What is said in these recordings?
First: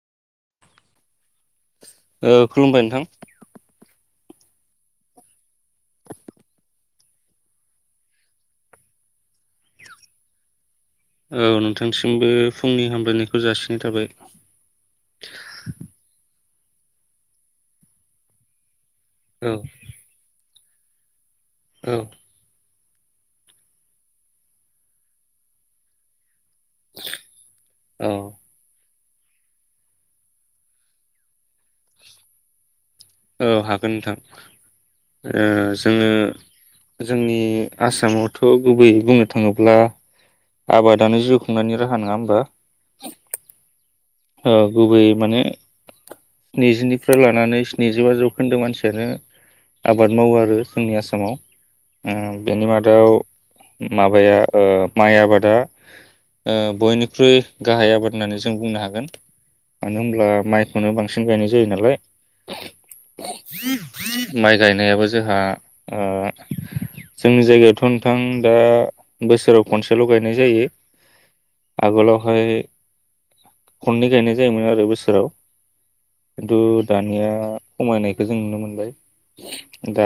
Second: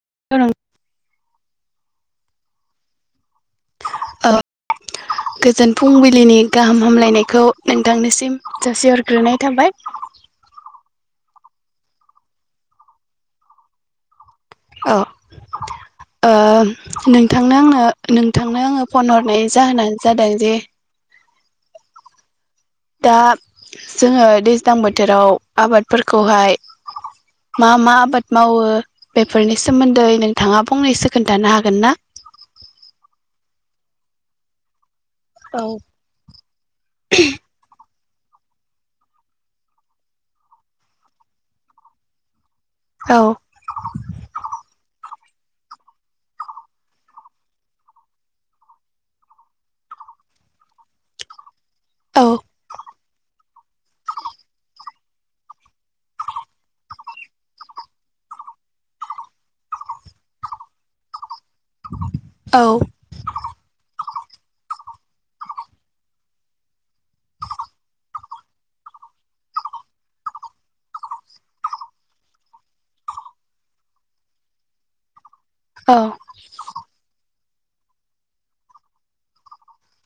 [unintelligible] ओ खुलुमबाय नोंथां ओ गोजोन फुंबिलिनि गाहाम हामलायनायखौ नोंथांनिसिम जासिहरग्रोनाय थाबाय औ नोंथांसिमबो फुंनि हामलायनायखौ जासिनाय थाबाय अ आ नोंथांनो आंनो नोंथांनो आङो फन हरनाय औ जाहोनानो जादों जे औ दा जोङो दैज्लां बोथोराव आबादफोरखौहाय मा मा आबाद मावो बेफोरनि सोमोन्दै नोंथाङा फंनैसो खोन्थानो हागोन ना औ हागोन नोंथां औ जोङो जोंनि आसामावथ' गुबैयै बुंनो थाङोब्ला आबादानो जिउ खुंनायनि राहा नङा होमबा? औ गुबैयै माने नैजिनिफ्राय लानानै स्निजिबा जौखोन्दो मानसियानो आबाद मावो आरो जोंनि आसामाव औ उम बेनि मादाव माबाया ओ माइ आबादा बयनिख्रुइ गाहाय आबाद होननानै जों बुंनो हागोन मानो होनोमब्ला माइखौनो बांसिन गायनाय जायो जायो नालाय औ माइ गायनायाबो जोंहा जोंनि जायगायावथ' नोंथां दा बोसोराव खनसेल' गायनाय जायो आगोलावहाय खननै गायनाय जायोमोन आरो बोसोराव औ खिनथु दानिया खमायनायखौ जों नुनो मोनबाय दा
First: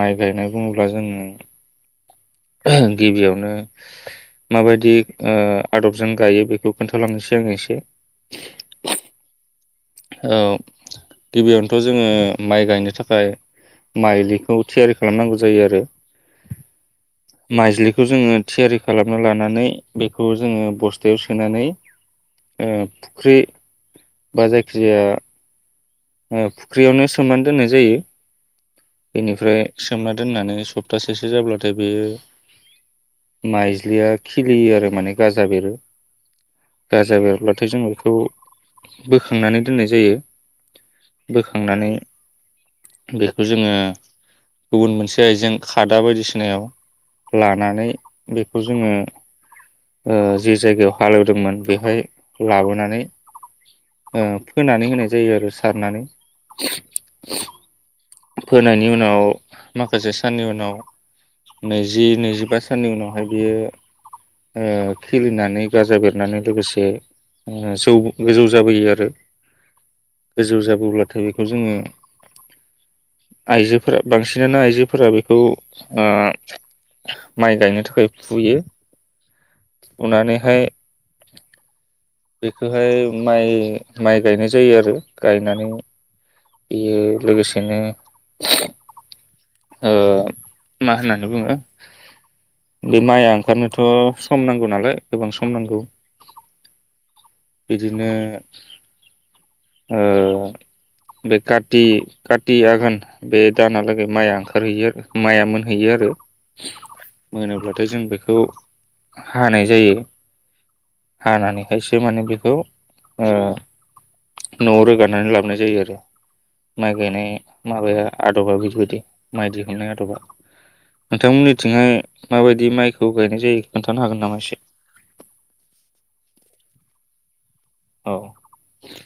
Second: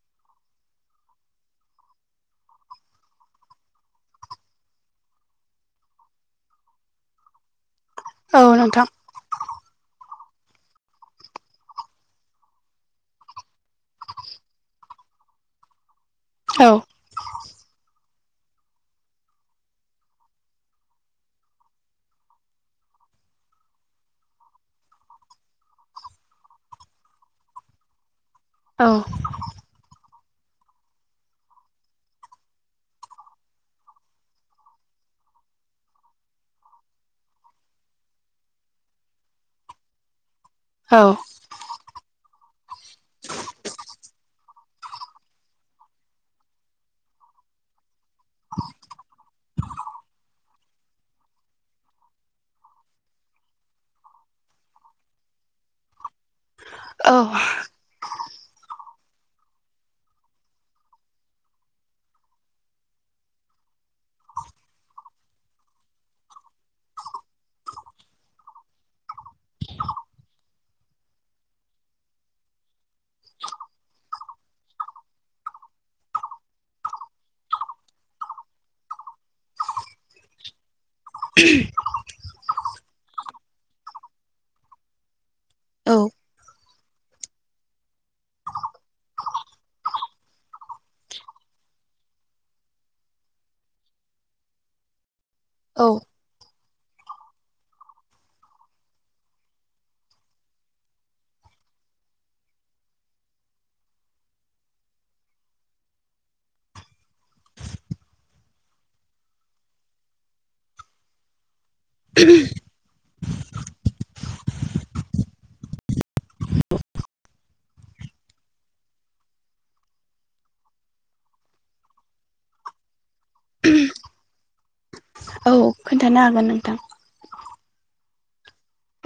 माइ गायनाय बुङोब्ला जोङो गिबियावनो माबायदि आदबजों गायो बेखौ खोन्थालांनोसै आंङो एसे औ नोंथां ओ गिबियावनोथ' जोङो माइ गायनो थाखाय माइलिखौ थियारि खालामनांगौ जायो आरो औ माइज्लिखौ जोङो थियारि खालामना लानानै बेखौ जोङो बस्थायाव सोनानै फुख्रि बा जाय ख्रिया अ फुख्रियावनो सोमनानै दोननाय जायो औ बेनिफ्राय सोमना दोननानै सप्तासेसो जाब्लाथाय बेयो माइज्लिया खिलियो आरो माने गाजा बेरो गाजा बेरब्लाथाय जों बेखौ बोखांनानै दोननाय जायो औ बोखांनानै बेखौ जोङो गुबुन मोनसे आइजें खादा बायदिसिनायाव लानानै बेखौ जोङो ओ जि जायगायाव हालेवदोंमोन बेवहाय लाबोनानै ओ फोनानै होनाय जायो आरो सारनानै औ फोनायनि उनाव माखासे साननि उनाव नैजि नैजिबा साननि उनावहाय बियो ओ खिलिनानै गाजा बेरनानै लोगोसे ओ जौ गोजौ जाबोयो आरो गोजौ जाबोब्लाथाय बेखौ जोङो आइजोफोरा बांसिनानो आइजोफोरा बेखौ ओ माइ गायनो थाखाय फुयो। फुनानैहाय [unintelligible] ओ माइ गायनाय जायो आरो गायनानै औ बेयो लोगोसेनो ओ मा होननानै बुङो बे माइआ ओंखारनोथ' सम नांगौ नालाय गोबां सम नांगौ। बिदिनो ओ बे काति काति आघोन बे दानालागै माइआ ओं खारहैयो आरो माइआ मोनहैयो आरो मोनोब्लाथाय जों बेखौ हानाय जायो हानानै खायसे माने बेखौ ओ- न'आव रोगानानै लाबोनाय जायो आरो माइ गायनाय माबाया आदबा बेफोरबायदि। माइ दिहुननाय आदबा नोंथांमोननिथिंहाय माबायदि माइखौ गायनाय जायो खोन्थानो हागोन नामा एसे? औ खोन्थानो हागोन नोंथां। औ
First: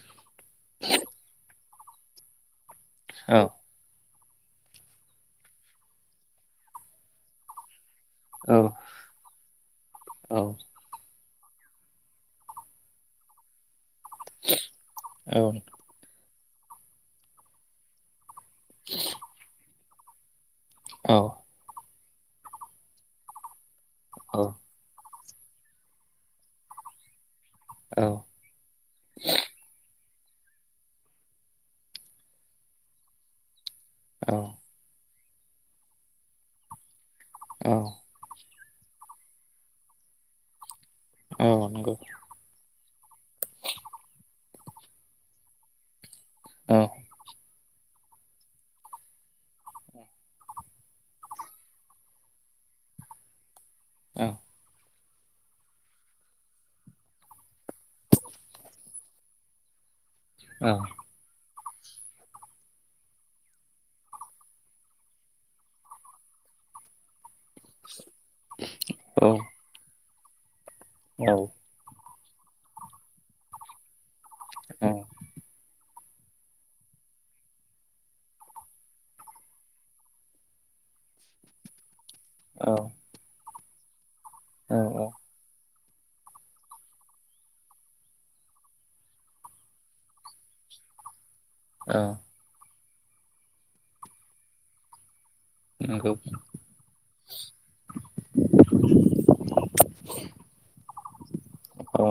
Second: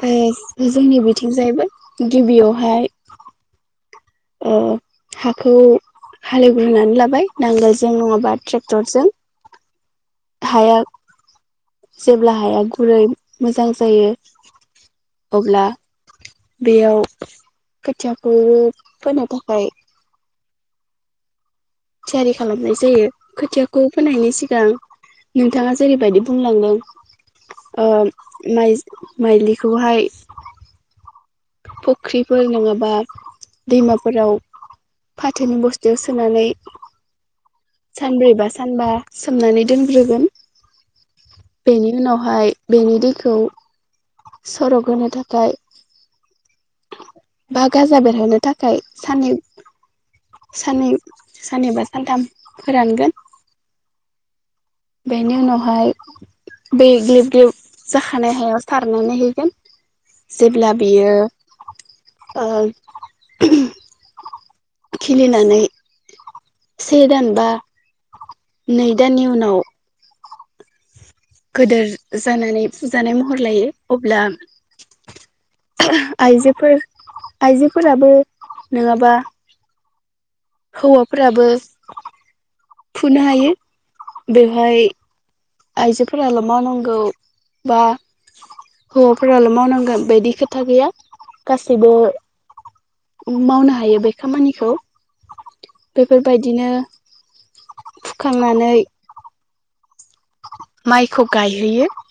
ए जोंनि बिथिं जायबो। गिबियावहाय औ ओ- हाखौ हालेवग्रोनानै लाबाय नांगोलज जों नङाबा औ ट्रेक्टरजों औ हाया जेब्ला हाया गुरै मोजां जायो औ अब्ला बेयाव खोथिया बोद फोनो थाखाय औ थियारि खालामनाय जायो खोथिया खौ फोनायनि सिगां। नोंथाङा जेरैबायदि बुंलांदों औ ओ- माइज- माइलिखौहाय। फख्रिफोर नङाबा दैमाफोराव औ फाथोनि बस्तायाव सोनानै औ सानब्रै बा, सानबा सोमनानै दोनग्रोगोन। औ बेनि नंगौ उनावहाय बेनि दैखौ सरक होनो थाखाय औ। बा गाजा बेरहनो थाखाय सानै साननै साननैबा सानथाम फोरानगोन। औ। बेनि उनावहाय बै ग्लेब ग्लेब जाखानाय हायाव सारनानै हैगोन। जेब्ला औ बेयो ओ खिलिनानै से दान बा नै दानि औ उनाव औ गोदोर जानानै फुजानाय महर लायो अब्ला औ। आइजोफोर आइजोफोराबो नङाबा हौवाफोराबो फुनो हायो। बेवहाय औ आइजोफोराल' मावनांगौ बा हौवाफोराल' मावनांगोन बायदि खोथा गैया। गासिबो औ मावनो हायो बे खामानिखौ। नंगौ बेफोर बायदिनो फुखांनानै [inaudible] माइखौ गायहैयो। औ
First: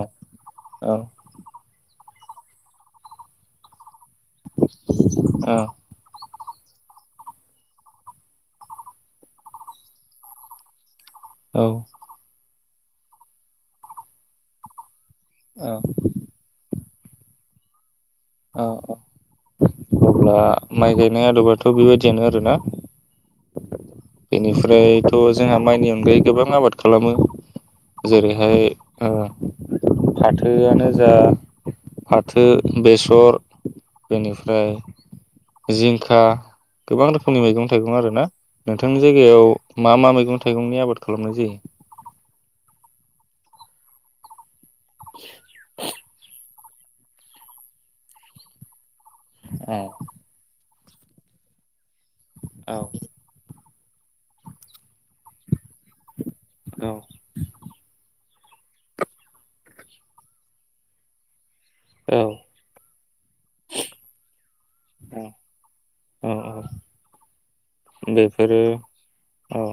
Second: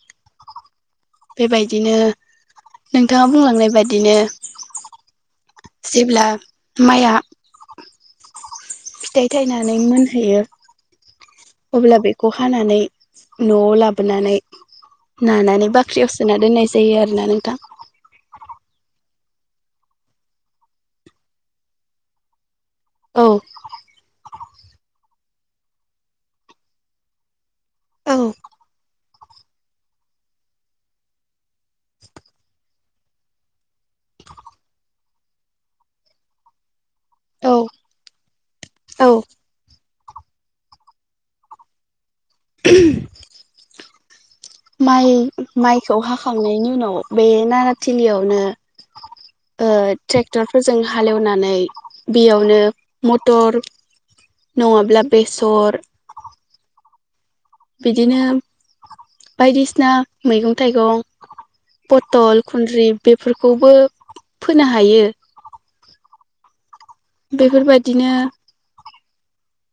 औ। बेबायदिनो नोंथाङा बुंलांनाय बायदिनो औ। माया फिथाइ थायनानै मोनहैयो अब्ला बेखौ हानानै न'आव लाबोनानै नानानै औ औ बाख्रियाव सोना दोननाय जायो आरो ना नोंथां। औ औ। अब्ला माइ गायनाय आदबाथ' बेबायदियानो आरो ना? औ। बेनिफ्रायथ' जोंहा माइनि अनगायै गोबां आबाद खालामो। औ जेरैहाय फाथोआनो जा फाथो बेसर बेनिफ्राय जिंखा गोबां रोखोमनि औ मैगं थाइगं आरोना नोंथांनि औ जायगायाव मा मा मैगं थाइगंनि आबाद खालामनाय जायो? [inaudible] माइ माइखौ हाखांनायनि उनाव बे नाराथिलियावनो ओ औ ट्रेक्टरफोर जों हालेवनानै बेयावनो औ मटर नङाब्ला बेसर औ। बिदिनो बायदिसिना मैगं थाइगं फथल औ खुन्द्रि बेफोरखौबो फोनो हायो । औ औ। बेफोरबायदिनो बेफोरो औ।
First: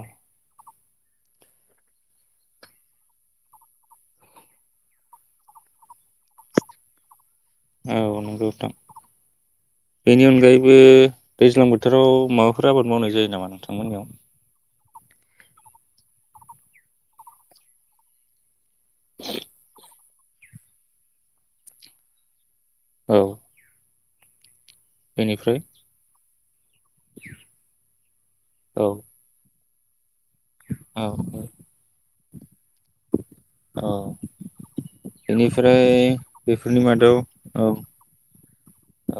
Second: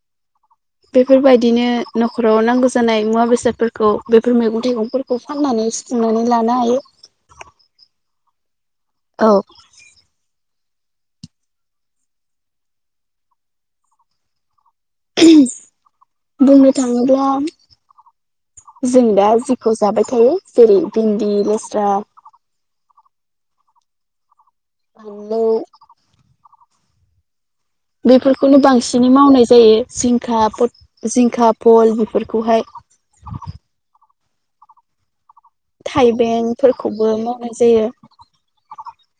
बेफोरबायदिनो न'खराव नांगौ जानाय मुवा बेसादफोरखौ बेफोर मैगं थाइगंफोरखौ फाननानै सुफुंनानै लानो हायो। औ नोंगौ नोंथां। औ। बे दैज्लां बोथोराव माबाफोर आबाद मावनाय जायो नामा नोंथांमोननियाव? [inaudible] बुंनो थाङोब्ला जों दा जिखौ जाबाय थायो जेरै भिन्दि लेस्रा औ। बानलौ। बेनिफ्राय [inaudible] बेफोरखौनो औ बांसिनै मावनाय जायो। जिं खा औ [unintelligible] जिंखा फल फोरखौहाय औ। बेनिफ्राय बेफोरनि थाइबेंफोरखौबो मादाव मावनाय औ जायो।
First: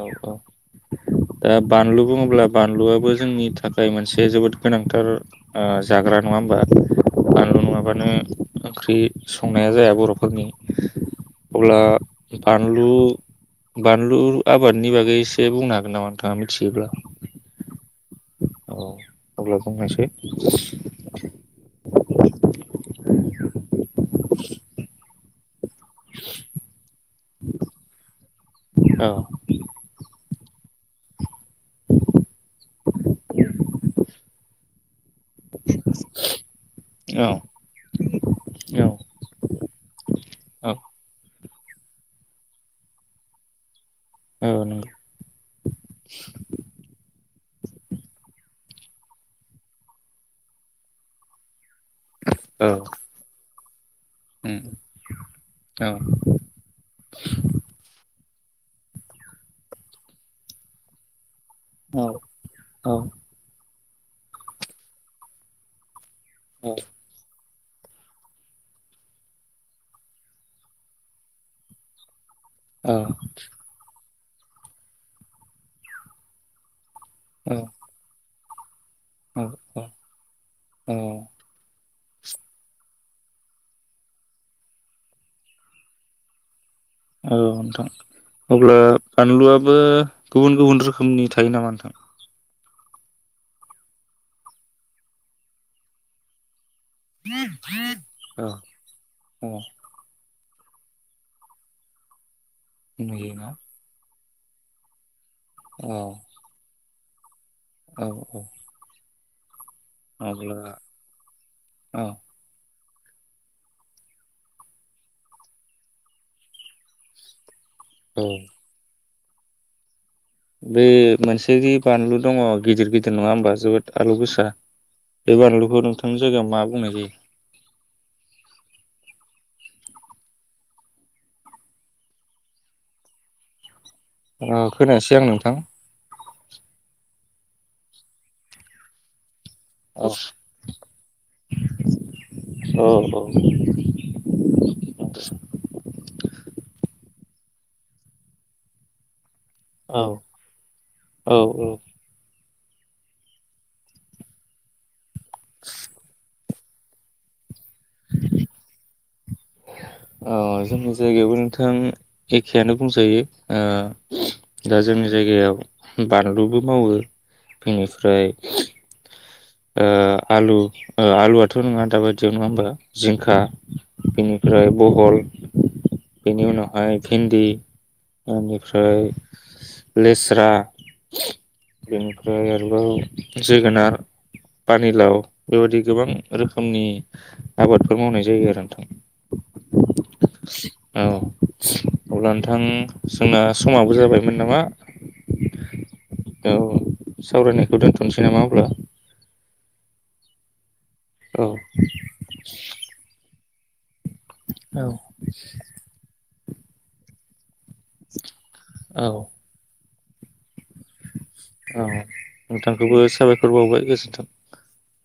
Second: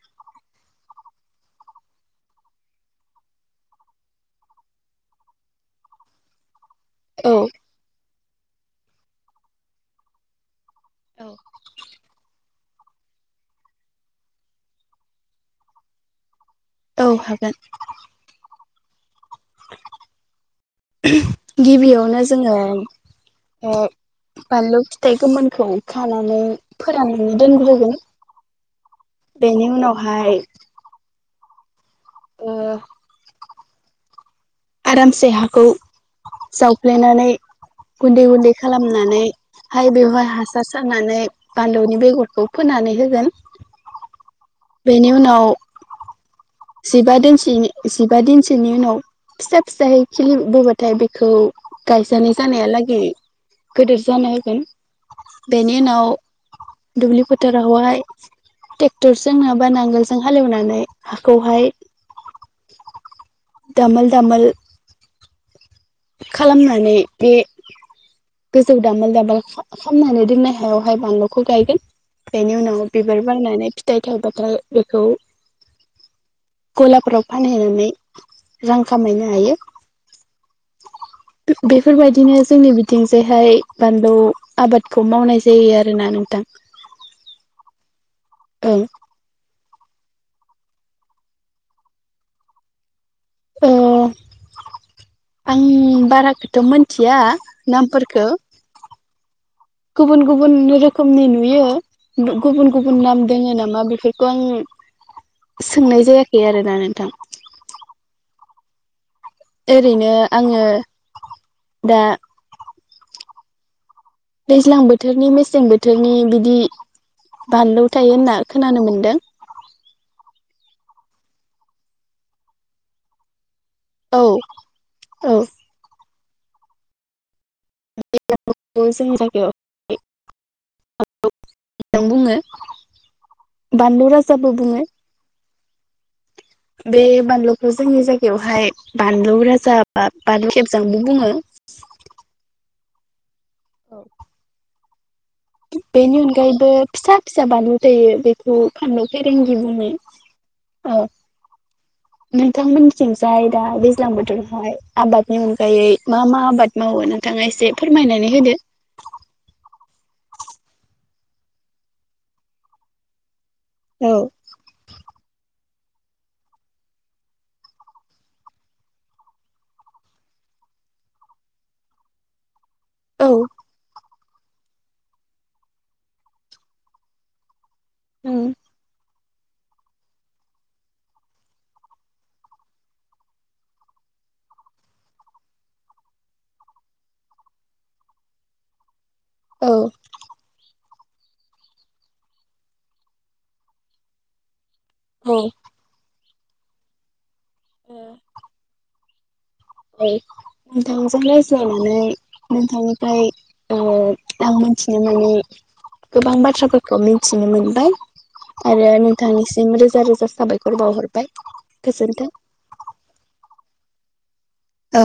औ औ। ओ बानलु बुङोब्ला बानलुआबो जोंनि थाखाय मोनसे जोबोद गोनांथार ओ जाग्रा नङा होमबा? औ बानलु नङाबानो ओंख्रि संनाया जाया बर'फोरनि अब्ला बानलु बानलु आबादनि बागै एसे बुंनो हागोन नामा? नोंथांआ मि थिब्ला औ हागोन औ अब्ला बुंनायसाय नो जोङो ओ बानलु फिथाइ गोमोनखौ खानानै फोराननानै दोनग्रोगोन औ बेनि उनाव फाय ओ आरामसे हाखौ जावफ्लेनानै औ गुन्दै गुन्दै औ खालामनानैहाय बेवहाय हासार औ सारनानै बानलुनि बेगरखौ फोनानै होगोन औ नंगौ बेनि उनाव जिबा दिनसोनि जिबा दिनसोनि उनाव फिसा फिसायै खिलिबोबाथाय बेखौ गायसननाय औ जानाया लागे गोदोर जानो उम होगोन बेनि औ उनाव दुब्लि फोथारावहाय ट्रेक्टरजों नोंआबा नांगोलजों हालेवनानै हाखौहाय औ औ दामोल दामोल खालामनानै बे गोजौ दामोल दामोल खा-खामनानै दोननाय हायावहाय बानलुखौ गायगोन । बेनि उनाव बिबार बारनानै फिथाइ [unintelligible] ग'लाफोराव फानहैनानै रां खामायनो औ हायो औ [unintelligible] बेफोरबायदिनो जोंनि बिथिंजायहाय बानलु आबादखौ मावनाय जायो आरोना नोंथां । औ नोंथां अब्ला ओं बानलुआबो गुबुन गुबुन रोखोमनि थायो नामा नोंथां? औ आं बाराखौथ' मोन थिया नामफोरखौ अ गुबुन गुबुन रोखोमनि नुयो गुबुन गुबुन नाम नुयो ना दोङो नामा बेफोर [unintelligible] औ सोंनाय जायाखै आरो दा नोंथां [unintelligible] औ औ ओरैनो आङो अब्ला दा औ दैज्लां बोथोरनि मेसें बोथोरनि बिदि बानलौ थायो औ होनना खोनानो मोन्दों बे मोनसे जि बानलु दङ गिदिर गिदिर नङा होमबा जोबोद आलु औ गोसा औ बे बानलुखौ नथ' नोंनि जायगायाव मा बुंनाय जायो? जोंनि थाखाय बुङो बानलु अ राजाबो बुङो। खोनायासै आं नोंथां बे बानलुखौ जोंनि जायगायावहाय बानलु राज औ जाबा बाथु खेबजोंबो बुङो औ औ। औ। [unintelligible] बेनि अनगायैबो फिसा फिसा बानलु जायो बेखौ फानलु फै थगि भुुमि औ। नोंथांमोननिथिंजाय दा दैज्लां बोथोरावहाय। आबादनि अनगायै मा मा आबाद मावो नोंथाङा एसे फोरमायनानै होदो। औ जोंनि जायगायावबो नोंथां एखेआानो बुंजायो। ओ औ दा जोंनि जायगायाव बानलुबो मावो बेनिफ्राय ओ आलु आलुआथ' नङा दाबायदियाव नङा होमबा जिंखा बेनि ओमफ्राय बहल बेनि उनावहाय भिन्दि बेनिफ्राय लेस्रा बेनिफ्राय आरोबाव जोगोनार पानिलाव बेबायाददि गोबां रोखोमनि आबादफोर मावनाय जायो आरो नोंथां। औ [unintelligible] औ अब्ला नोंथां जोंना समाबो जाबायमोन नामा। औ। औ। सावरायनायखौ दोन्थ'नोसै नामा अब्ला। औ। नोंथांजों औ रायज्लायनानै नोंथांनिफ्राय औ। आं मिथिनो मानि गोबां बाथ थ्राफोरखौ मिन्थिनो मोनो आरो नोंथांनिसिम रोज जा रोजा साबाय औ नोंथांखौबो साबायखर बावबाय। दिसथाब। औ।